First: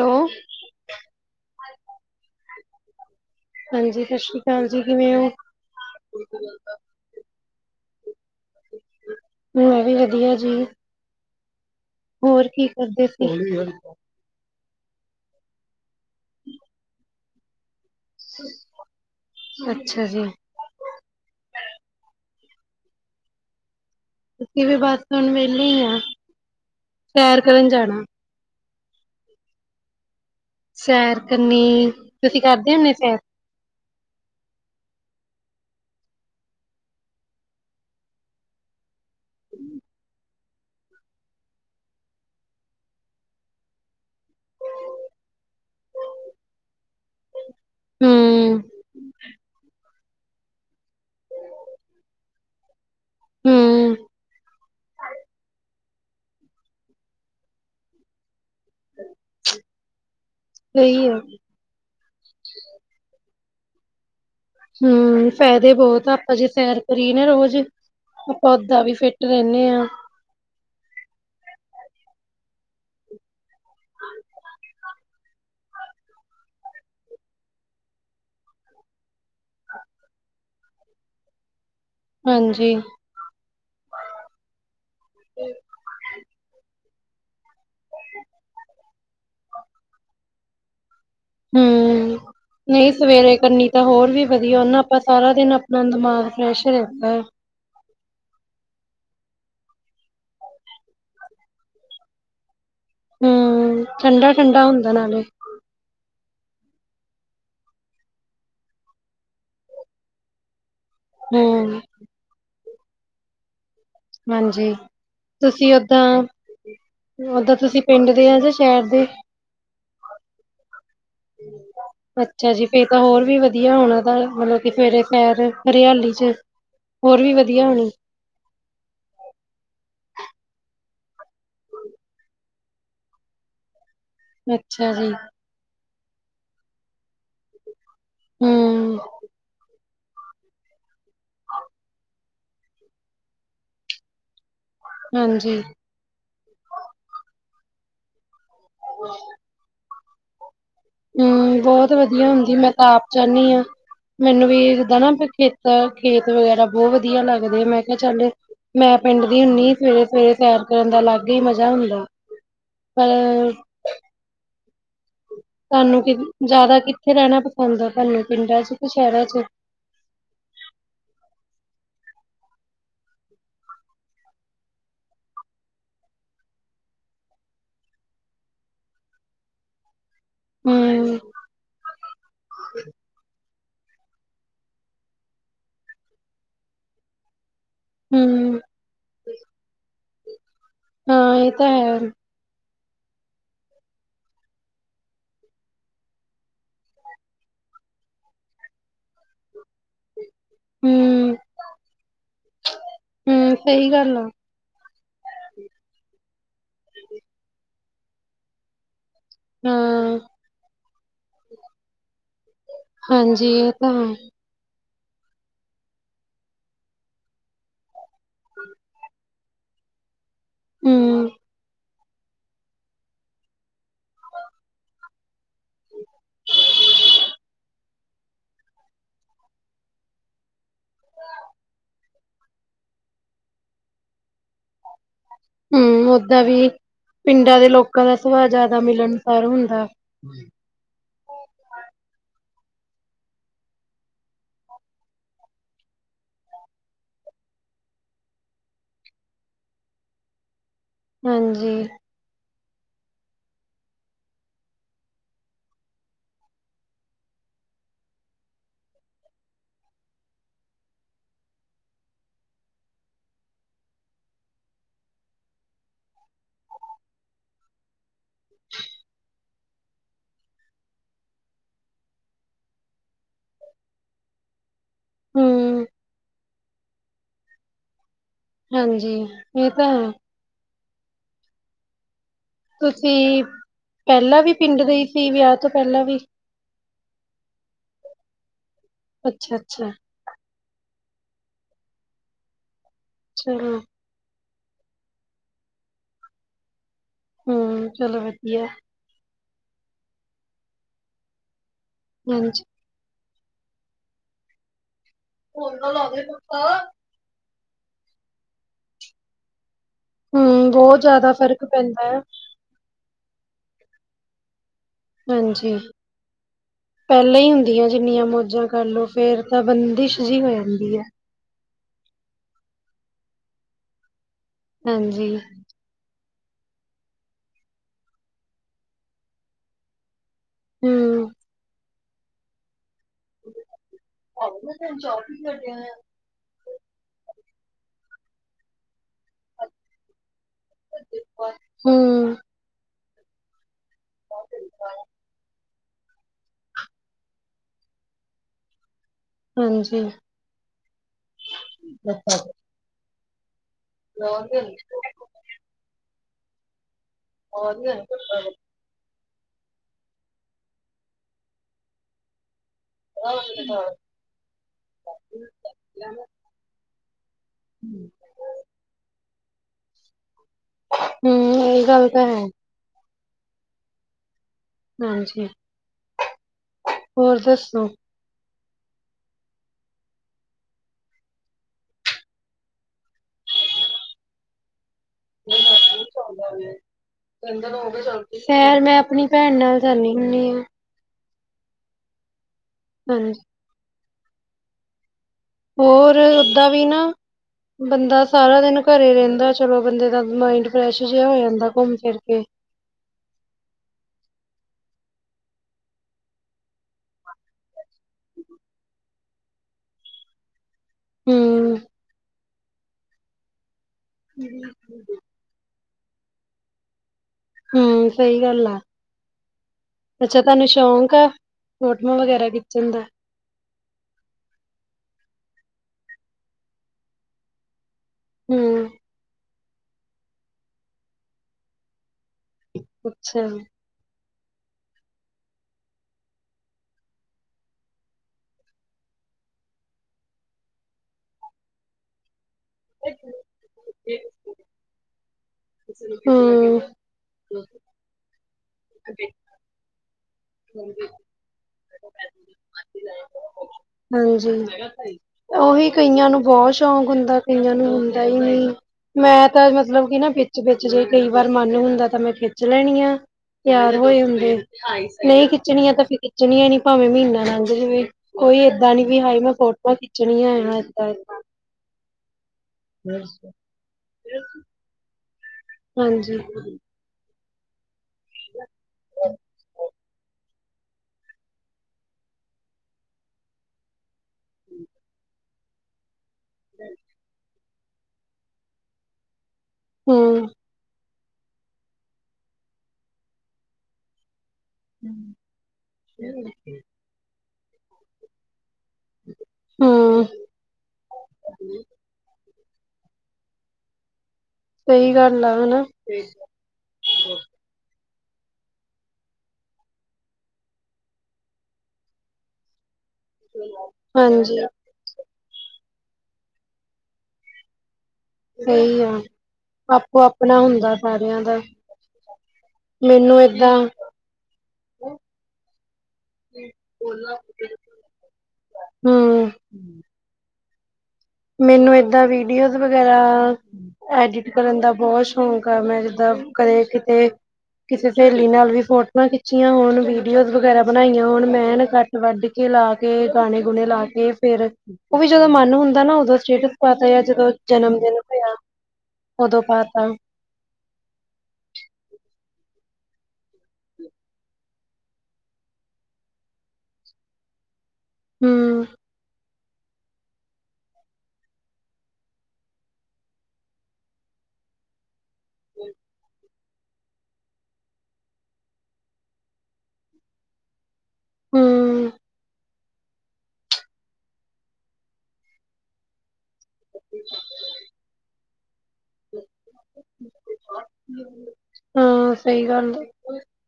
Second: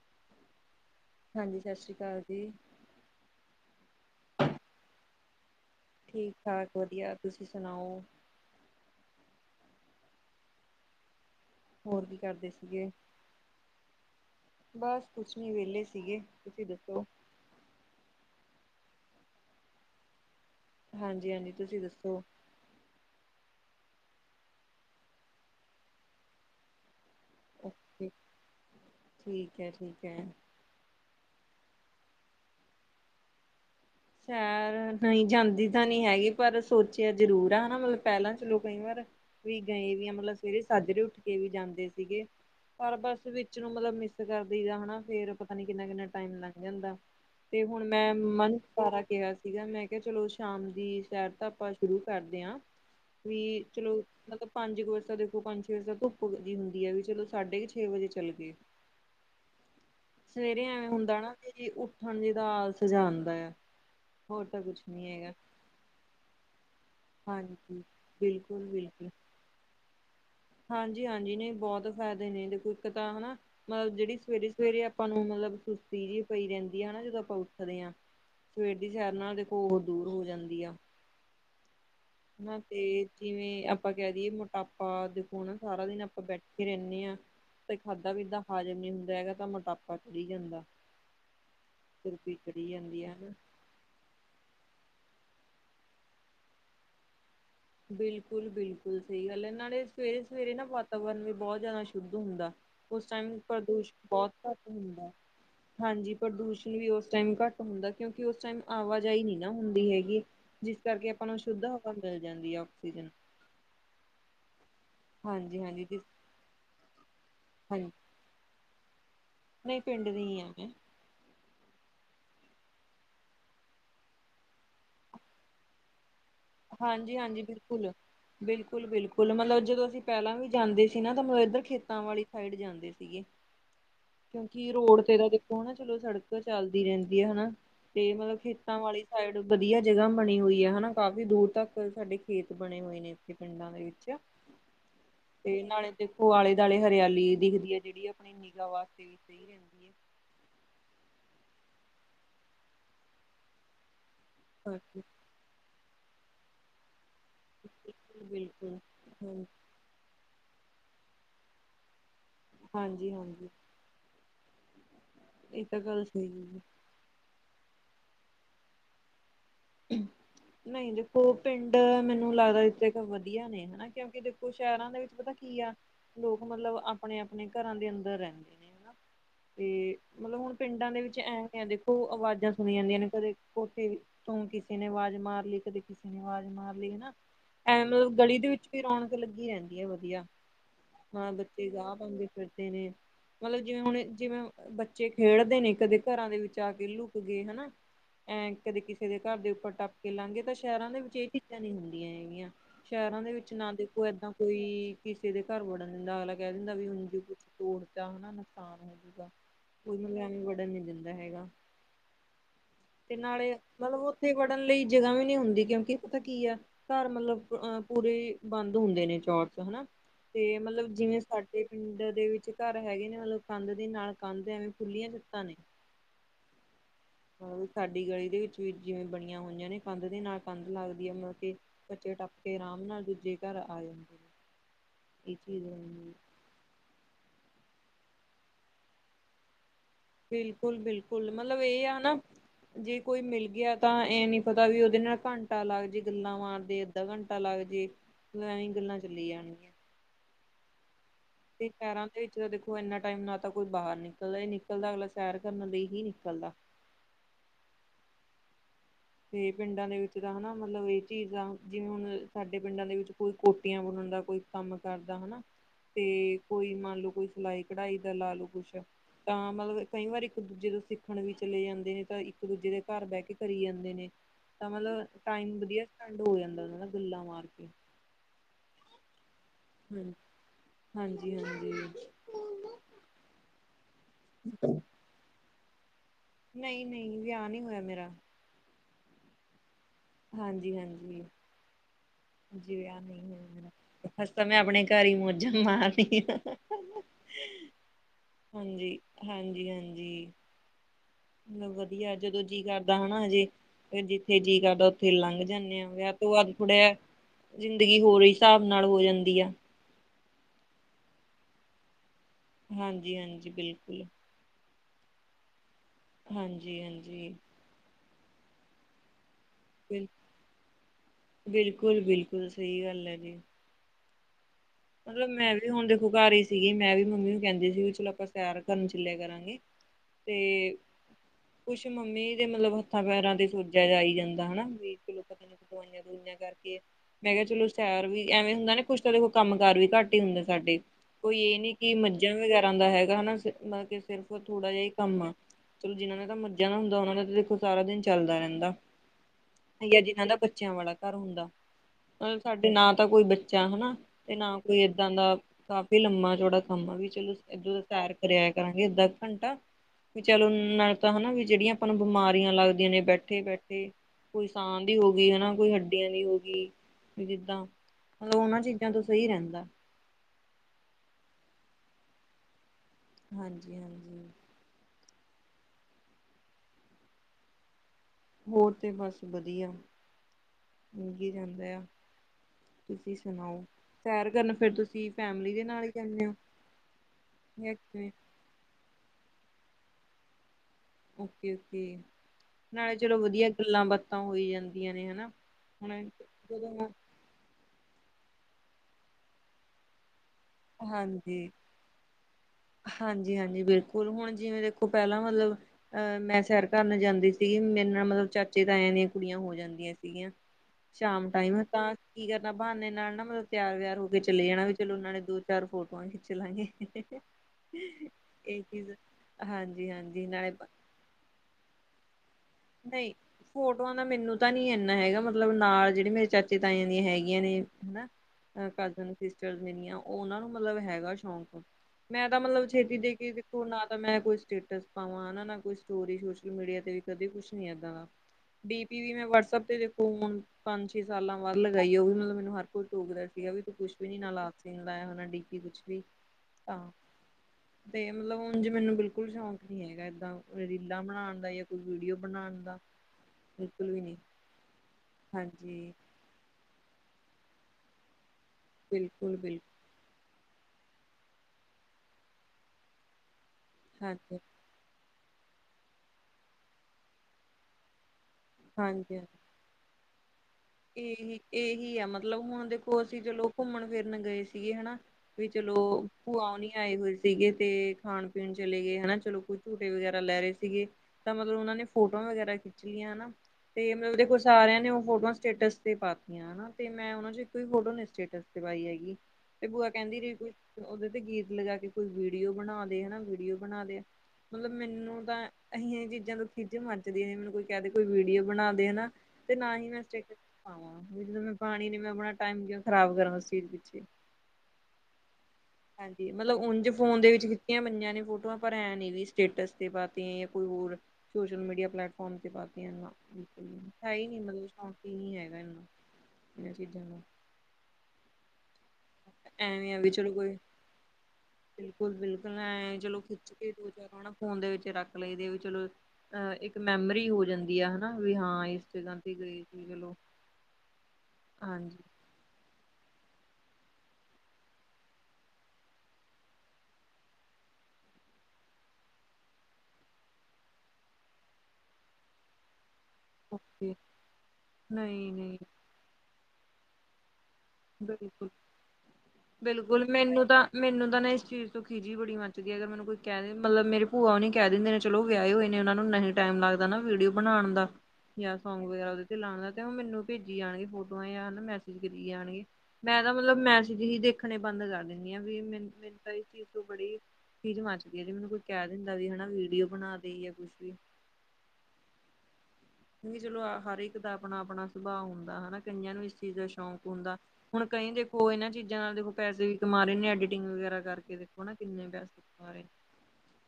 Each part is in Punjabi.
ਹੈਲੋ, ਹਾਂਜੀ ਸਸ਼੍ਰੀ ਕਾਲ ਜੀ। ਹਾਂਜੀ ਸਸ਼੍ਰੀ ਕਾਲ ਜੀ ਕਿਵੇਂ ਓ? ਠੀਕ-ਠਾਕ ਵਦੀਆ ਤੁਸੀਂ ਸੁਣਾਓ? ਮੈਂ ਵੀ ਵਦੀਆ ਜੀ। ਹੋਰ ਕੀ ਕਰਦੇ ਸੀ? ਬਸ ਕੁਛ ਨੀ, ਵਿਹਲੇ ਸੀਗੇ ਤੁਸੀਂ ਦੱਸੋ? ਅੱਛਾ ਜੀ। ਹਾਂਜੀ-ਹਾਂਜੀ, ਤੁਸੀਂ ਦੱਸੋ? ਅਸੀਂ ਵੀ ਬੱਸ ਹੁਣ ਵੇਲੇ ਈ ਆ, ਸੈਰ ਕਰਨ ਜਾਣਾ ਓਕੇ ਠੀਕ ਐ-ਠੀਕ ਐ। ਸੈਰ ਕਰਨੀ, ਤੁਸੀਂ ਕਰਦੇ ਹੁਨੇ ਸੈਰ? ਸ਼ੈਰ ਨਈ ਜਾਂਦੀ ਤਾਂ ਨੀ ਹੈਗੀ, ਪਰ ਸੋਚਿਆ ਜ਼ਰੂਰ ਆ, ਮਤਲਬ ਪੈਲਾਂ ਚਲੋ ਕਈ ਵਾਰ ਵੀ ਗਏ ਵੀ ਆ, ਮਲਬ ਸਵੇਰੇ ਸਾਜਰੇ ਉੱਠ ਕੇ ਵੀ ਜਾਂਦੇ ਸੀਗੇ, ਪਰ ਬਸ ਵਿੱਚ ਨੂੰ ਮਲਬ ਕਰਦੀ ਦਾ ਹਨਾ, ਫੇਰ ਪਤਾ ਨੀ ਕਿੰਨਾ-ਕਿੰਨਾ ਟਾਈਮ ਲੰਘ ਜਾਂਦਾ ਤੇ ਹੁਣ ਮੈਂ ਹੂੰ, ਦੁਬਾਰਾ ਕਿਹਾ ਸੀਗਾ ਮੈਂ ਕਿਹਾ ਚਲੋ ਸ਼ਾਮ ਦੀ ਸ਼ੈਰ ਤਾਂ ਆਪਾਂ ਸ਼ੁਰੂ ਕਰਦੇ ਆ। ਵੀ ਚਲੋ, ਹੂੰ। ਮਤਲਬ ਪੰਜ ਕੁ ਵਜੇ ਤਾ ਦੇਖੋ, ਪੰਜ ਫੇਰ ਤਾਂ ਧੁੱਪ ਜੀ ਹੁੰਦੀ ਆ ਵੀ ਚਲੋ, ਸਾਢੇ ਕ ਛੇ ਵਜੇ ਚੱਲ ਗਏ। ਸਵੇਰੇ ਐਵੇਂ ਸਹੀ ਆ, ਹੁੰਦਾ ਨਾ ਕਿ ਜੀ ਉੱਠਣ ਜੇ ਦਾ ਆਲਸ ਜਾ ਆਂਦਾ। ਹੋਰ ਤਾਂ ਕੁਛ ਨੀ ਹੂੰ, ਹੈਗਾ ਫੈਦੇ ਬੋਤ ਆ ਆਪਾਂ ਜੇ ਸੈਰ ਕਰੀਏ ਨਾ ਰੋਜ਼, ਹਾਂਜੀ ਓਦਾ ਵੀ ਬਿਲਕੁਲ-ਬਿਲਕੁਲ ਫਿਟ ਰੈਨੇ ਆਂ ਹਾਂਜੀ-ਹਾਂਜੀ, ਨਈ ਬੋਤ ਫੈਦੇ ਨੇ ਦੇਖੋ, ਇੱਕ ਤਾਂ ਹਨਾ ਮ ਜੇੜੀ ਸਵੇਰੇ-ਸਵੇਰੇ ਆਪਾਂ ਨੂੰ ਮਲਬ, ਸੁਸਤੀ ਜੀ ਪਈ ਰੈਦੀ ਆ ਨਾ, ਜਦੋਂ ਆਪਾਂ ਉੱਠਦੇ ਆਂ। ਸਵੇਰ ਦੀ ਸੈ਼ਰ ਨਾਲ ਦੇਖੋ, ਹੋਰ ਦੂਰ ਹੋ ਜਾਂਦੀ ਆ। ਹਾਂਜੀ, ਰਾਤੀ ਜਿਵੇਂ ਆਪਾਂ ਕੈ ਦਈਏ ਮੋਟਾਪਾ, ਦੇਖੋ ਹੁਣ ਸਾਰਾ ਦਿਨ ਆਪਾਂ ਬੈਠੇ ਰੈਨੇ ਆਂ। ਤੇ ਖਾਧਾ-ਪੀਧਾ ਹਾਜ਼ਮ ਨੀ ਹੁੰਦਾ ਹੈਗਾ ਤਾਂ ਮੋਟਾਪਾ ਚੜੀ ਜਾਂਦਾ। ਹੂੰ। ਚਰਬੀ ਚੜੀ ਨਹੀਂ ਜਾਂਦੀ ਆ। ਸਵੇਰੇ ਕਰਨੀ ਤਾਂ ਹੋਰ ਵੀ ਵਧੀਆ, ਓਹਨਾ ਆਪਾਂ ਸਾਰਾ ਦਿਨ ਆਪਣਾ ਦਿਮਾਗ ਫਰੈਸ਼ ਰੈਂਦਾ ਏ। ਬਿਲਕੁਲ-ਬਿਲਕੁਲ ਸਹੀ ਗੱਲ ਐ। ਨਾਲੇ ਸਵੇਰੇ-ਸਵੇਰੇ ਨਾ ਵਾਤਾਵਰਨ ਵੀ ਬੋਤ ਜ਼ਿਆਦਾ ਸ਼ੁੱਧ ਹੁੰਦਾ। ਓਸ ਟਾਈਮ ਹੂੰ, ਪ੍ਰਦੂਸ਼ਣ ਬੋਤ ਘੱਟ ਠੰਡਾ-ਠੰਡਾ ਹੁੰਦਾ। ਨਾਲੇ। ਹਾਂਜੀ, ਪ੍ਰਦੂਸ਼ਣ ਵੀ ਓਸ ਟਾਈਮ ਘੱਟ ਹੁੰਦਾ ਕਿਓਕੇ ਓਸ ਟਾਈਮ ਆਵਾਜਾਈ ਨੀ ਨਾ ਹੁੰਦੀ ਹੈਗੀ। ਜਿਸ ਕਰਕੇ ਆਪਾਂ ਨੂੰ ਸ਼ੁੱਧ ਹੂੰ, ਹਵਾ ਮਿਲ ਜਾਂਦੀ ਐ। ਔਕਸੀਜਨ ਹਾਂਜੀ, ਹਾਂਜੀ ਤੁਸੀਂ ਹਾਂਜੀ ਜਿਸ ਓਦਾਂ-ਓਦਾਂ ਤੁਸੀਂ ਪਿੰਡ ਦੇ ਆ ਜਾ ਸੈਰ੍ਹ ਦੇ ਨਈ ਪਿੰਡ ਦੀ ਆ ਮੈਂ [inaudible] ਅੱਛਾ ਜੀ, ਫੇਰ ਤਾਂ ਹੋਰ ਵੀ ਵਦੀਆ ਹੋਣਾ, ਮਲਬ ਕੀ ਫੇਰ ਖੈਰ ਹਰੀਆਲੀ ਚ ਹੋਰ ਵੀ ਹਾਂਜੀ-ਹਾਂਜੀ, ਵਧੀਆ ਹੋਣੀ ਬਿਲਕੁਲ। ਬਿਲਕੁਲ-ਬਿਲਕੁਲ, ਮਤਲਬ ਜਦੋਂ ਅਸੀਂ ਪੈਲਾਂ ਵੀ ਜਾਂਦੇ ਸੀ ਨਾ ਤਾਂ, ਮਬ ਏਦਰ ਖੇਤਾਂ ਵਾਲੀ ਸਾਈਡ ਜਾਂਦੇ ਸੀਗੇ। [unintelligible] ਕਿਓਕੇ ਅੱਛਾ ਰੋਡ ਜੀ ਤੇ ਤਾਂ ਦੇਖੋ ਨਾ ਚਲੋ, ਸੜਕ ਤਾਂ ਚੱਲਦੀ ਰੈਂਦੀ ਆ ਹਨਾ। ਤੇ ਮਲਬ ਖੇਤਾਂ ਹੂੰ, ਵਾਲੀ ਸਾਈਡ ਵਧੀਆ ਜਗ੍ਹਾ ਬਣੀ ਹੋਈ ਐ ਹਨਾ, ਕਾਫੀ ਦੂਰ ਤੱਕ ਸਾਡੇ ਖੇਤ ਬਣੇ ਹੋਏ ਨੇ ਏਥੇ ਪਿੰਡਾਂ ਦੇ ਵਿੱਚ, ਹਾਂਜੀ ਤੇ ਨਾਲੇ ਦੇਖੋ ਆਲੇ ਦਾਲੇ ਹਰੀਆਲੀ ਦਿਖਦੀ ਐ। ਜੇੜੀ ਆਪਣੀ ਨਿਗ੍ਹਾ ਵਾਸਤੇ ਵੀ ਸਹੀ ਰੈਂਦੀ ਏ। ਹੂੰ, ਬੋਤ ਵਧੀਆ ਹੁੰਦੀ ਆ, ਮੈਂ ਤਾਂ ਆਪ ਚਾਨੀ ਆ, ਮੈਨੂੰ ਵੀ ਏਦਾਂ ਹਾਂਜੀ, ਨਾ ਤਾਂ ਖੇਤ ਵਗੈਰਾ ਬੋ ਵਧੀਆ ਲੱਗਦੇ ਆ ਮੈਂ ਕਿਹਾ ਚੱਲ, ਬਿਲਕੁਲ-ਬਿਲਕੁਲ, ਮੈਂ ਪਿੰਡ ਦੀ ਹੁੰਨੀ ਸਵੇਰੇ-ਸਵੇਰੇ ਸੈਰ ਕਰਨ ਦਾ ਅਲੱਗ ਈ ਮਜ਼ਾ ਹੁੰਦਾ। ਹਾਂਜੀ-ਹਾਂਜੀ। ਪਰ ਇਹ ਤਾਂ ਤਾਨੂੰ ਗੱਲ ਕਿ ਸਹੀ ਹੈ। ਜ਼ਿਆਦਾ ਕਿੱਥੇ ਰਹਿਣਾ ਪਸੰਦ ਆ, ਤਾਨੂੰ ਪਿੰਡਾਂ ਚ ਕਿ ਸ਼ਹਿਰਾਂ ਚ? [inaudible] ਨਹੀਂ ਦੇਖੋ ਪਿੰਡ ਮੈਨੂੰ ਲੱਗਦਾ ਜਿੱਥੇ ਵਧੀਆ ਨੇ ਨਾ। ਕਿਉਂਕਿ ਦੇਖੋ ਸ਼ਹਿਰਾਂ ਦੇ ਵਿੱਚ ਪਤਾ ਕੀ ਆ, ਲੋਕ ਮਤਲਬ ਆਪਣੇ- ਆਪਣੇ ਘਰਾਂ ਦੇ ਅੰਦਰ ਐ। [inaudible] ਤੇ ਮਤਲਬ ਹੁਣ ਪਿੰਡਾਂ ਦੇ ਹੂੰ, ਵਿੱਚ ਇਹ ਵੇ ਆ 'ਦੇਖੋ ਆਵਾਜ਼ਾਂ ਸੁਣ ਜਾਂਦੀਆਂ ਨੇ ਕਦੇ ਕੋਠੇ ਤੋਂ ਕਿਸੇ ਨੇ ਆਵਾਜ਼ ਮਾਰ ਲਈ, ਕਦੇ ਕਿਸੇ ਨੇ ਆਵਾਜ਼ ਮਾਰ ਲਈ ਹਨਾ, ਐ ਗਲੀ ਦੇ ਹੂੰ, ਵਿੱਚ ਰੌਣਕ ਲੱਗੀ ਰਹਿੰਦੀ ਹੈ ਵਧੀਆ, ਹਾਂ ਇਹ ਤਾਂ ਬੱਚੇ ਗਾਹ ਹੈ। ਪਾਉਂਦੇ ਫਿਰਦੇ ਨੇ ਮਤਲਬ ਜਿਵੇਂ ਹੁਣ ਜਿਵੇਂ ਬੱਚੇ ਖੇਡਦੇ ਨੇ, ਕਦੇ ਘਰਾਂ ਦੇ ਵਿੱਚ ਆ ਕੇ ਲੁਕ ਗਏ ਹਨਾ। ਐਂ ਕਦੇ ਕਿਸੇ ਦੇ ਘਰ ਦੇ ਉੱਪਰ ਟੱਪ ਕੇ ਲੰਘ ਤਾਂ ਸ਼ਹਿਰਾਂ ਦੇ ਵਿੱਚ ਇਹ ਹੂੰ, ਚੀਜ਼ਾਂ ਨਹੀਂ ਹੁੰਦੀਆਂ ਹੈਗੀਆਂ, ਸ਼ਹਿਰਾਂ ਦੇ ਵਿੱਚ ਹੂੰ ਨਾ ਸਹੀ ਦੇਖੋ ਗੱਲ ਆ। ਏਦਾਂ ਕੋਈ ਕਿਸੇ ਦੇ ਘਰ ਵੜਨ ਦਿੰਦਾ ਅ, ਅਗਲਾ ਕਹਿ ਦਿੰਦਾ ਵੀ ਹੁਣ ਜੋ ਕੁਛ ਤੋੜਤਾ ਹਨਾ, ਨੁਕਸਾਨ ਹੋਜੂਗਾ। ਕੋਈ ਹਾਂ, ਮੁੰਡਿਆਂ ਨੂੰ ਵੜਨ ਨੀ ਦਿੰਦਾ ਹੈਗਾ। ਤੇ ਹਾਂਜੀ ਨਾਲੇ ਇਹ ਤਾਂ ਮਤਲਬ ਹੈ। ਉੱਥੇ ਵੜ੍ਹਨ ਲਈ ਜਗ੍ਹਾ ਵੀ ਨਹੀਂ ਹੁੰਦੀ। ਕਿਉਂਕਿ ਪਤਾ ਕੀ ਆ, ਘਰ ਮਤਲਬ ਅਹ ਪੂਰੇ ਬੰਦ ਹੁੰਦੇ ਨੇ ਚੋਰਚ ਹਨਾ ਤੇ ਮਤਲਬ ਜਿਵੇਂ ਹੂੰ, ਸਾਡੇ ਪਿੰਡ ਦੇ ਵਿੱਚ ਘਰ ਹੈਗੇ ਨੇ ਮਤਲਬ, ਕੰਧ ਦੀ ਨਾਲ ਕੰਧ ਐਵੇਂ ਖੁਲੀਆਂ ਛਤਾਂ ਨੇ। [inaudible] ਓਵੀ ਸਾਡੀ ਗਲੀ ਦੇ ਵਿੱਚ ਵੀ ਜਿਵੇਂ ਬਣੀਆਂ ਹੋਈਆਂ ਨੇ, ਕੰਧ ਦੇ ਨਾਲ ਕੰਧ ਲੱਗਦੀ ਹੈ ਮਤਲਬ ਕਿ ਬੱਚੇ ਟੱਪ ਕੇ ਆਰਾਮ ਨਾਲ ਦੂਜੇ ਘਰ ਆ ਜਾਂਦੇ। ਹ [inaudible] ਇਹ ਚੀਜ਼ ਹੂਂ ਰਹਿੰਦੀ ਓਦਾਂ ਵੀ, ਪਿੰਡਾਂ ਦੇ ਲੋਕਾਂ ਦਾ ਸੁਭਾਅ ਜ਼ਿਆਦਾ ਮਿਲਣਸਾਰ ਹੁੰਦਾ। ਬਿਲਕੁਲ, ਬਿਲਕੁਲ। ਮਤਲਬ ਏ ਆ ਨਾ ਜੇ ਕੋਈ ਮਿਲ ਗਿਆ ਤਾਂ ਐ ਨੀ ਪਤਾ ਵੀ ਓਦੇ ਨਾਲ ਘੰਟਾ ਲੱਗ ਜੇ ਗੱਲਾਂ ਮਾਰਦੇ। ਅੱਧਾ ਘੰਟਾ ਲੱਗ ਜੇ, ਐਂ ਈ ਗੱਲਾਂ ਚੱਲੀ ਜਾਣੀ ਗੀਆਂ। ਤੇ ਹਾਂਜੀ, ਪੈਰਾਂ ਵਿੱਚ ਤੇ ਦੇਖੋ ਏਨਾ ਟਾਈਮ ਨਾ ਤਾਂ ਕੋਈ ਬਾਹਰ ਨਿਕਲਦਾ ਹੀ ਨਿਕਲਦਾ, ਅਗਲਾ ਸੈਰ ਕਰਨ ਲਈ ਹੀ ਨਿਕਲਦਾ। ਤੇ ਪਿੰਡਾਂ ਦੇ ਵਿੱਚ ਜਾਂ ਹਨਾ ਮਤਲਬ ਏ ਚੀਜ਼ ਆ, ਜਿਵੇਂ ਹੁਣ ਸਾਡੇ ਪਿੰਡਾਂ ਦੇ ਵਿੱਚ ਕੋਈ ਕੋਟੀਆਂ ਬੁਣਨ ਦਾ ਕੋਈ ਕੰਮ ਕਰਦਾ ਹਨਾ, ਤੇ ਕੋਈ ਮੰਨ ਲਓ ਕੋਈ ਸਿਲਾਈ ਕਢਾਈ ਦਾ ਲਾ ਲਓ ਕੁਛ। ਤਾਂ ਮਲਬ ਕਈ ਵਾਰੀ ਇੱਕ ਦੂਜੇ ਤੋਂ ਸਿੱਖਣ ਵੀ ਚਲੇ ਜਾਂਦੇ ਨੇ, ਤਾਂ ਇੱਕ ਦੂਜੇ ਦੇ ਘਰ ਬਹਿ ਕੇ ਕਰੀ ਜਾਂ ਦੇ ਨੇ, ਤਾਂ ਮਤਲਬ ਟਾਈਮ ਹੂੰ, ਵਧੀਆ ਸਪੈਂਡ ਹੋ ਜਾਂਦਾ ਓਨਾ ਦਾ ਗੱਲਾਂ ਮਾਰ ਕੇ। ਹਾਂਜੀ। ਇਹ ਤਾਂ ਹੂ, ਹੈ। ਹਾਂਜੀ, ਹਾਂਜੀ। ਤੁਸੀ, ਪਹਿਲਾਂ ਵੀ ਪਿੰਡ ਦੇ ਈ ਸੀ, ਵਿਆਹ ਤੋਂ ਪਹਿਲਾਂ ਵੀ? ਨਈ, ਨਈ ਵਿਆ ਨੀ ਹੋਇਆ ਮੇਰਾ। ਅੱਛਾ, ਅੱਛਾ। ਹਾਂਜੀ, ਹਾਂਜੀ। ਜੀ ਵਿਆ ਨੇ ਚਲੋ ਹਸੇ ਤਾਂ ਮੈਂ ਅਪਣੇ ਘਰ ਈ ਮੌਜਾਂ ਮਾਰਨੀ ਆਂ। ਹੂੰ ਚਲੋ ਵਧੀਆ ਹਾਂਜੀ, ਹਾਂਜੀ, ਹਾਂਜੀ। ਮਤਲਬ ਵਧੀਆ, ਜਦੋਂ ਜੀਅ ਹਾਂਜੀ। ਕਰਦਾ ਹਨਾ ਹਜੇ, ਜਿੱਥੇ ਜੀਅ ਕਰਦਾ ਓਥੇ ਲਂਘ ਜਾਂਨੇ ਆਂ, ਵਿਆ ਤੋਂ ਬਾਦ ਥੁੜੇ, ਜ਼ਿੰਦਗੀ ਹੋਰ ਹਿਸਾਬ ਨਾਲ ਹੋ ਜਾਂਦੀ ਆ। ਹੂੰ, ਬੋਤ ਜਾਦਾ ਫ਼ਰਕ ਪੈਂਦਾ ਐ। ਹਾਂਜੀ, ਹਾਂਜੀ ਬਿਲਕੁਲ। ਹਾਂਜੀ। ਹਾਂਜੀ ਹਾਂਜੀ। ਦੀਆ ਜਿੰਨੀਆਂ ਮੌਜਾਂ ਕਰਲੋ ਫੇਰ ਤਾਂ ਬਿਲ ਬੰਦਿਸ਼ ਜੀ ਹੋ ਜਾਂਦੀ ਐ। ਬਿਲਕੁਲ ਬਿਲਕੁਲ ਸਹੀ ਗੱਲ ਐ ਜੀ। ਹਾਂਜੀ ਮਤਲਬ ਮੈਂ ਵੀ ਹੁਣ ਦੇਖੋ ਘਰ ਈ ਸੀਗੀ। ਮੈਂ ਵੀ ਮੰਮੀ ਨੂੰ ਕਹਿੰਦੀ ਸੀ ਵੀ ਚਲੋ ਆਪਾਂ ਸੈਰ ਕਰਨ ਚਲਿਆ ਕਰਾਂਗੇ। ਤੇ ਹੂੰ ਕੁਛ ਮੰਮੀ ਦੇ ਮਲਬ ਹੱਥਾਂ ਪੈਰਾਂ ਤੇ ਸੋਜਾ ਜਾ ਆਈ ਜਾਂਦਾ ਹਨਾ ਵੀ ਪਤਾ ਨੀ ਦਵਾਈਆਂ ਦਵੂਈਆਂ ਕਰਕੇ। ਮੈਂ ਕਿਹਾ ਚਲੋ ਸੈਰ ਵੀ ਐਵੇਂ ਹੁੰਦਾ ਨਾ ਕੁਛ ਤਾਡੇ ਕੋ ਕੰਮ ਕਾਰ ਵੀ ਘੱਟ ਈ ਹੁੰਦਾ ਸਾਡੇ। ਕੋਈ ਐ ਨੀ ਕਿ ਮੱਝਾਂ ਹੂੰ ਵਗੈਰਾ ਦਾ ਹੈਗਾ ਹਨਾ ਸ ਮਤ ਕਿ ਸਿਰਫ ਥੋੜਾ ਜਾ ਈ ਕੰਮ ਆ। ਚਲੋ ਜਿਨਾਂ ਨੇ ਤਾਂ ਮੱਝਾਂ ਦਾ ਹੁੰਦਾ ਓਨਾਂ ਨੇ ਤੇ ਦੇਖੋ ਸਾਰਾ ਦਿਨ ਚੱਲਦਾ ਰਹਿੰਦਾ। ਹਾਂਜੀ ਯਾ ਜਿਨਾਂ ਦਾ ਬੱਚੇਆਂ ਵਾਲਾ ਘਰ ਹੁੰਦਾ। ਮਤ ਸਾਡੇ ਨਾ ਤਾਂ ਕੋਈ ਬੱਚਾ ਹਨਾ। ਤੇ ਨਾ ਕੋਈ ਏਦਾਂ ਦਾ ਕਾਫ਼ੀ ਲੰਮਾ ਚੋੜਾ ਕੰਮ ਆ। ਵੀ ਚਲੋ ਏਦੋਂ ਤੇ ਸੈਰ ਕਰਿਆ ਆਏਆ ਕਰਾਂਗੇ ਕੇ ਅੱਧਾ ਘੰਟਾ ਵੀ ਚਲੋ ਨਾਲ ਤਾਂ ਹਨਾ ਵੀ ਜੇੜੀਆਂ ਆਪਾਂ ਨੂੰ ਬਿਮਾਰੀਆਂ ਲੱਗਦੀਆਂ ਨੇ। ਬੈਠੇ ਬੈਠੇ ਕੋਈ ਸਾਂਹ ਦੀ ਹੋ ਗਈ ਹੈਨਾ ਕੋਈ ਹੱਡੀਆਂ ਦੀ ਹੋਗੀ। ਜਿੱਦਾਂ ਮਲਬ ਓਨਾਂ ਚੀਜ਼ਾਂ ਤੋਂ ਸਹੀ ਰਹਿੰਦਾ। ਹੂੰ। ਏ ਗੱਲ ਤਾਂ ਹੈ। ਹਾਂਜੀ ਹਾਂਜੀ। ਹਾਂਜੀ। ਹੋਰ ਦੱਸੋ। ਹੋਰ ਤੇ ਬਸ ਵਧੀਆ। ਲੰਘੀ ਜਾਂਦਾ ਆ। ਤੁਸੀ ਸੁਣਾਓ। ਸੈਰ ਕਰਨ ਫੇਰ ਤੁਸੀ ਫੈਮਿਲੀ ਦੇ ਨਾਲ ਜਾਨੇ ਓ? ਯਾਂ ਏਥੇ। ਸੈਰ ਮੈਂ ਅਪਣੀ ਭੈਣ ਨਾਲ ਜਾਂਦੀ ਹੁੰਨੀ ਆਂ। Okay okay. ਨਾਲੇ ਚਲੋ ਹਾਂਜੀ ਵਧੀਆ ਗੱਲਾਂ ਬਾਤਾਂ ਹੋਈ ਜਾਂਦੀਆਂ ਨੇ ਹੈਨਾ। ਹੋਰ ਓਦਾਂ ਵੀ ਨਾ ਬੰਦਾ ਸਾਰਾ ਦਿਨ ਘਰੇ ਰਹਿੰਦਾ। ਚਲੋ ਬੰਦੇ ਦਾ ਮਾਇੰਡ ਫਰੈਸ਼ ਜਾ ਹੋ ਹਾਂਜੀ ਜਾਂਦਾ ਘੁੰਮ ਫੇਰ ਕੇ। ਹਾਂਜੀ ਹਾਂਜੀ ਬਿਲਕੁਲ। ਹੁਣ ਜਿਵੇਂ ਵੇਖੋ ਪਹਿਲਾਂ ਮਲਬ ਅਹ ਮੈਂ ਸੈਰ ਕਰਨ ਜਾਂਦੀ ਸੀਗੀ, ਮੇਰੇ ਨਾਲ ਮਤਲਬ ਚਾਚੇ ਤਾਾਇਆਂ ਦੀਆਂ ਕੁੜੀਆਂ ਹੋ ਜਾਂਦੀਆਂ ਸੀਗੀਆਂ। [inaudible] ਸ਼ਾਮ ਟਾਈਮ ਹੂੰ ਤਾਂ ਕੀ ਕਰਨਾ ਬਹਾਨੇ ਨਾਲ ਨਾ ਮਤਲਬ ਤਿਆਰ ਵਿਆਰ ਹੋ ਕੇ ਚਲੇ ਜਾਣਾ ਵੀ ਚਲੋ ਨਾਲੇ ਉਹਨਾਂ ਨੇ ਦੋ ਚਾਰ ਫੋਟੋਆਂ ਖਿੱਚ ਲਾਂਗੇ। ਹਮ ਸਹੀ ਇਹ ਗੱਲ ਆ, ਚੀਜ਼ ਹਾਂਜੀ ਹਾਂਜੀ ਅੱਛਾ ਨਾਲੇ ਤੁਹਾਨੂੰ ਸ਼ੌਂਕ ਆ। ਫੋਟੋਆਂ ਵਗੈਰਾ ਖੀ ਨਹੀਂ। ਫੋਟੋਆਂ ਦਾ ਮੈਨੂੰ ਤਾਂ ਨੀ ਇੰਨਾ ਹੈਗਾ, ਮਤਲਬ ਨਾਲ ਜਿਹੜੇ ਮੇਰੇ ਚਾਚੇ ਤਾਾਈਆਂ ਦੀਆਂ ਹੈਗੀਆਂ ਨੇ ਹਨਾ। ਅ ਹੂੰ ਕਜ਼ਨ ਸਿਸਟਰ ਜਿੜੀਆਂ ਉਹ ਉਹਨਾਂ ਨੂੰ ਮਤਲਬ ਹੈਗਾ ਸ਼ੌਕ। ਮੈਂ ਤਾਂ ਮਤਲਬ ਛੇਤੀ ਦੇ ਕੇ ਅੱਛਾ ਦੇਖੋ ਨਾ ਮੈਂ ਕੋਈ ਸਟੇਟਸ ਪਾਵਾਂ ਨਾ ਕੋਈ ਸਟੋਰੀ ਸੋਸ਼ਲ ਮੀਡੀਆ ਤੇ ਵੀ ਕਦੇ ਕੁਛ ਨੀ ਏਦਾਂ ਦਾ। ਡੀ ਪੀ ਵੀ ਮੈਂ ਵਟਸਐਪ ਤੇ ਦੇਖੋ ਹੁਣ ਪੰਜ ਛੇ ਸਾਲਾਂ ਬਾਅਦ ਲਗਾਈ ਉਹ ਵੀ ਮਤਲਬ ਮੈਨੂੰ ਹਰ ਕੋਈ ਟੋਕਦਾ ਠੀਕਾ ਵੀ ਤੂੰ ਕੁਛ ਵੀ ਨੀ ਨਾ ਸੀ ਲਾਇਆ ਓਥੇ ਡੀ ਪੀ ਕੁਛ ਵੀ ਤਾਂ ਹਮ। ਤੇ ਮਤਲਬ ਉਝ ਮੈਨੂੰ ਬਿਲਕੁਲ ਸ਼ੌਂਕ ਨੀ ਹੈਗਾ, ਏਦਾਂ ਰੀਲਾਂ ਬਣਾਉਣ ਦਾ ਜਾਂ ਕੁਝ ਵੀ ਨੀ ਹਾਂਜੀ, ਉਹੀ ਹਾਂਜੀ ਕਈਆਂ ਨੂੰ ਬੋਤ ਸ਼ੌਕ ਹੁੰਦਾ ਕਈਆਂ ਨੂੰ ਹੁੰਦਾ ਈ ਹੀ ਨਹੀਂ ਬਿਲਕੁਲ ਮੈਂ ਤਾਂ ਬਿਲਕੁਲ ਮਤਲਬ ਕੀ ਨਾ ਵਿੱਚ ਜੇ ਕਈ ਵਾਰ ਮਨ ਹੁੰਦਾ ਤਾਂ ਮੈਂ ਖਿੱਚ ਲੈਣੀ ਆ, ਤਿਆਰ ਹੋਏ ਹਾਂਜੀ ਹੁੰਦੇ ਨਹੀਂ ਖਿੱਚਣੀਆਂ ਤਾ ਖਿੱਚਣੀਆਂ ਨੀ ਭਾਵੇਂ ਮਹੀਨਾ ਲੰਘ ਜਾਵੇ। ਕੋਈ ਏਦਾਂ ਨੀ ਵੀ, ਹਾਏ ਮੈਂ ਫੋਟੋਆਂ ਖਿੱਚਣੀਆਂ ਏਦਾਂ। ਏਹੀ ਏਹੀ ਹੈ ਮਤਲਬ ਹੁਣ ਦੇ ਅਸੀਂ ਚਲੋ ਘੁੰਮਣ ਫਿਰਨ ਗਏ ਸੀਗੇ, ਹਨਾ ਵੀ ਚਲੋ ਹਾਂਜੀ ਭੂਆ ਹੋਨੀ ਆਏ ਹੋਏ ਸੀ ਸੀਗੇ ਤੇ ਖਾਣ ਪੀਣ ਚਲੇ ਗਏ ਹਨਾ ਚਲੋ ਕੋਈ ਝੂਟੇ ਵਗੈਰਾ ਲੈ ਰਹੇ ਸੀਗੇ। ਤਾਂ ਮਤਲਬ ਉਹਨਾ ਨੇ ਫੋਟੋਆਂ ਵਗੈਰਾ ਖਿੱਚ ਲਈਆਂ ਹੈਨਾ, ਤੇ ਮਤਲਬ ਦੇਖੋ ਸਾਰਿਆਂ ਨੇ ਉਹ ਫੋਟੋਆਂ ਸਟੇਟਸ ਤੇ ਪਾਤੀਆਂ ਹਨਾ, ਤੇ ਮੈਂ ਉਹਨਾਂ ਚ ਇੱਕ ਫੋਟੋ ਨ ਸਟੇਟਸ ਤੇ ਪਾਈ ਹੈਗੀ। ਤੇ ਭੁਆ ਕਹਿੰਦੀ ਰਹੀ ਹੂੰ ਕੋਈ ਉਹਦੇ ਤੇ ਗੀਤ ਲਗਾ ਕੇ, ਕੋਈ ਵੀਡੀਓ ਬਣਾ ਦੇ ਹੈਨਾ ਵੀਡੀਓ ਬਣਾ ਦੇ। ਮਤਲਬ ਮੈਨੂੰ ਤਾਂ ਅਹੀਆਂਆਂ ਚੀਜ਼ਾਂ ਤੋਂ ਖਿੱਚ ਮਚਦੀ ਨੀ ਮੈਨੂੰ ਕੋਈ ਕਹਿ ਕੋਈ ਵੀਡੀਓ ਬਣਾਦੇ ਹੈਨਾ, ਤੇ ਨਾ ਹੀ ਮੈਂ ਸ ਹੂੰ ਜਦੋਂ ਮੈਂ ਪਾਣੀ ਨੀ, ਮੈਂ ਆਪਣਾ ਟਾਇਮ ਕਿਉਂ ਖਰਾਬ ਕਰਾਂ ਉਸ ਚੀਜ਼ ਪੀਛੇ ਸਹੀ ਗੱਲ ਆ ਹਨਾ। ਹਾਂਜੀ ਮਤਲਬ ਉਝ ਫੋਨ ਦੇ ਵਿੱਚ ਖਿੱਚੀਆਂ ਪਈਆਂ ਨੇ ਫੋਟੋਆਂ, ਪਰ ਐ ਨ ਵੀ ਸਟੇਟਸ ਤੇ ਪਾਤੇ ਜਾਂ ਕੋਈ ਹੋਰ ਸੋਸ਼ਲ ਮੀਡੀਆ ਪਲੇੈਟਫਾਰਮ ਤੇ ਪਾਤੀਆਂ ਨਾ। ਬਿਲਕੁਲ ਹੈ ਹੀ ਨੀ ਹਾਂਜੀ ਮਤਲਬ ਸ਼ੌਕ ਹੀ ਨੀ ਹੈਗਾ, ਇਹਨਾਂ ਚੀਜ਼ਾਂ ਦਾ। ਸਹੀ ਏ। ਐਵੇਂ ਆ ਵੀ ਚਲੋ ਕੋਈ ਦਾ ਬਿਲਕੁਲ, ਬਿਲਕੁਲ ਐਵੇਂ ਚਲੋ ਮੈਨੂੰ ਖਿੱਚ ਕੇ ਏਦਾਂ ਦੋ ਚਾਰ ਹਨਾ। ਫੋਨ ਦੇ ਵਿੱਚ ਰੱਖ ਲਈਦੇ ਵੀ ਚਲੋ ਅਹ ਇੱਕ ਮੈਮਰੀ ਹੋ ਜਾਂਦੀ ਆ, ਹੈਨਾ ਵੀ ਹਾਂ ਇਸ ਜਗਾਹ ਤੇ ਹੂੰ ਗਏ। ਕੀ ਗਲੋਂ। ਮੈਨੂੰ ਏਦਾਂ ਵੀਡੀਓਸ ਵਗੈਰਾ ਐਡਿਟ ਕਰਨ ਦਾ ਬਹੁਤ ਸ਼ੌਕ ਆ, ਮੈਂ ਜਿਦਾਂ ਕਦੇ ਕਿਤੇ ਕਿਸੇ ਸਹੇਲੀ ਨਾਲ ਵੀ ਫੋਟੋਆਂ ਖਿੱਚੀਆਂ ਹੋਣ, ਵੀਡੀਓ ਵਗੈਰਾ ਬਣਾਈਆਂ ਹੋਣ ਮੈ ਨਾ ਟ ਵੱਢ ਕੇ ਲਾ ਕੇ ਗਾਣੇ ਗੁਣੇ ਓਕੇ ਲਾ ਕੇ, ਫੇਰ ਉਹ ਵੀ ਨਹੀਂ ਜਦੋਂ ਨਹੀਂ ਮਨ ਹੁੰਦਾ ਨਾ ਜਦੋਂ ਸਟੇਟਸ ਪਾਤਾ, ਯਾ ਜਦੋਂ ਜਨਮ ਦਿਨ ਬਿਲਕੁਲ, ਹੋਇਆ ਉਦੋਂ ਬਿਲਕੁਲ ਪਾਤਾ ਮੈਨੂੰ ਤਾਂ ਮੈਨੂੰ ਤਾਂ ਨਾ ਇਸ ਚੀਜ਼ ਤੋਂ ਖਿਝੀ ਬੜੀ ਮੱਚਦੀ ਹੈ, ਅਗਰ ਮੈਨੂੰ ਕੋਈ ਕਹਿ ਮਤਲਬ ਮੇਰੇ ਭੂਆ ਉਹ ਨੀ ਕਹਿ ਦਿੰਦੇ ਨੇ ਚਲੋ ਵਿਆਹੇ ਹੋਏ ਨੇ ਉਹ ਨੂੰ ਨਹੀਂ ਟਾਈਮ ਲੱਗਦਾ ਨਾ ਵੀਡੀਓ ਬਣਾਉਣ ਦਾ। ਜਾਂ ਹੂੰ ਸੌਗ ਵਗੈਰਾ ਉਹਦੇ ਤੇ ਲਾਉਣ ਦਾ, ਤੇ ਉਹ ਮੈਨੂੰ ਭੇਜੀ ਜਾਣਗੇ ਫੋਟੋਆਂ ਜਾਂ ਮੈਸੇਜ ਕਰੀ ਜਾਣਗੇ। ਮੈਂ ਤਾਂ ਮਤਲਬ ਮੈਂਸਜ ਹੀ ਦੇਖਣੇ ਬੰਦ ਕਰ ਦਿੰਦੀ ਹਾਂ ਵੀ ਮੈਨੂੰ ਮੈਨੂੰ ਤਾਂ ਇਸ ਚੀਜ਼ ਤੋਂ ਬੜੀ ਖਿਜ਼ ਮਚਦੀ ਜੀ ਮੈਨੂੰ ਕੋਈ ਕਹਿ ਦਿੰਦਾ ਵੀ ਹਨਾ ਵੀਡੀਓ ਬਣਾ ਦੇਈ ਆ ਕੁਛ ਵੀ ਹੂ ਨਹੀਂ ਚਲੋ ਹਰ ਇੱਕ ਦਾ ਆਪਣਾ ਆਪਣਾ ਸੁਭਾਅ ਹੁੰਦਾ, ਹੈਨਾ ਕਈਆਂ ਨੂੰ ਇਸ ਚੀਜ਼ ਦਾ ਸ਼ੌਕ ਹੁੰਦਾ। ਹੁਣ ਕਈ ਦੇਖੋ ਇਹਨਾਂ ਚੀਜ਼ਾਂ ਨਾਲ ਦੇਖੋ ਪੈਸੇ ਵੀ ਕਮਾ ਰਹੇ ਨੇ, ਐਡੀਟਿੰਗ ਵਗੈਰਾ ਕਰਕੇ ਦੇਖੋ ਨਾ ਕਿੰਨੇ ਹਾਂ ਪੈਸੇ ਸਹੀ ਕਮਾ ਰਹੇ। ਗੱਲ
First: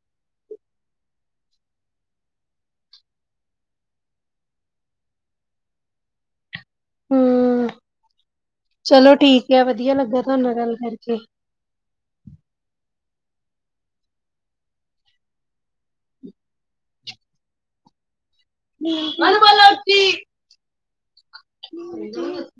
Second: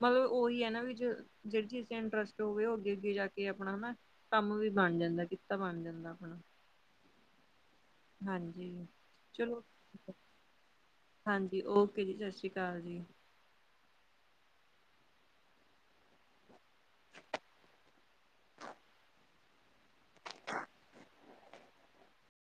ਮਤਲਬ ਉਹੀ ਹੈ ਨਾ ਵੀ ਜਿਹੜੀ ਚੀਜ਼ ਤੇ ਇੰਟਰਸਟ ਹੋਵੇ ਉਹ ਅੱਗੇ ਅੱਗੇ ਜਾ ਕੇ ਆਪਣਾ ਹੈਨਾ ਕੰਮ ਵੀ ਬਣ ਜਾਂਦਾ ਕਿੱਤਾ ਬਣ ਜਾਂਦਾ ਆਪਣਾ ਹੂ, ਹਾਂਜੀ। ਚਲੋ ਠੀਕ ਹੈ ਵਧੀਆ ਲੱਗਾ ਤੁਹਾਡੇ ਨਾਲ ਗੱਲ ਕਰਕੇ ਜੀ ਔਕੇ ਜੀ, ਸਤਿ ਸ਼੍ਰੀ ਅਕਾਲ ਜੀ। [unintelligible] ਹ [unintelligible] [inaudible]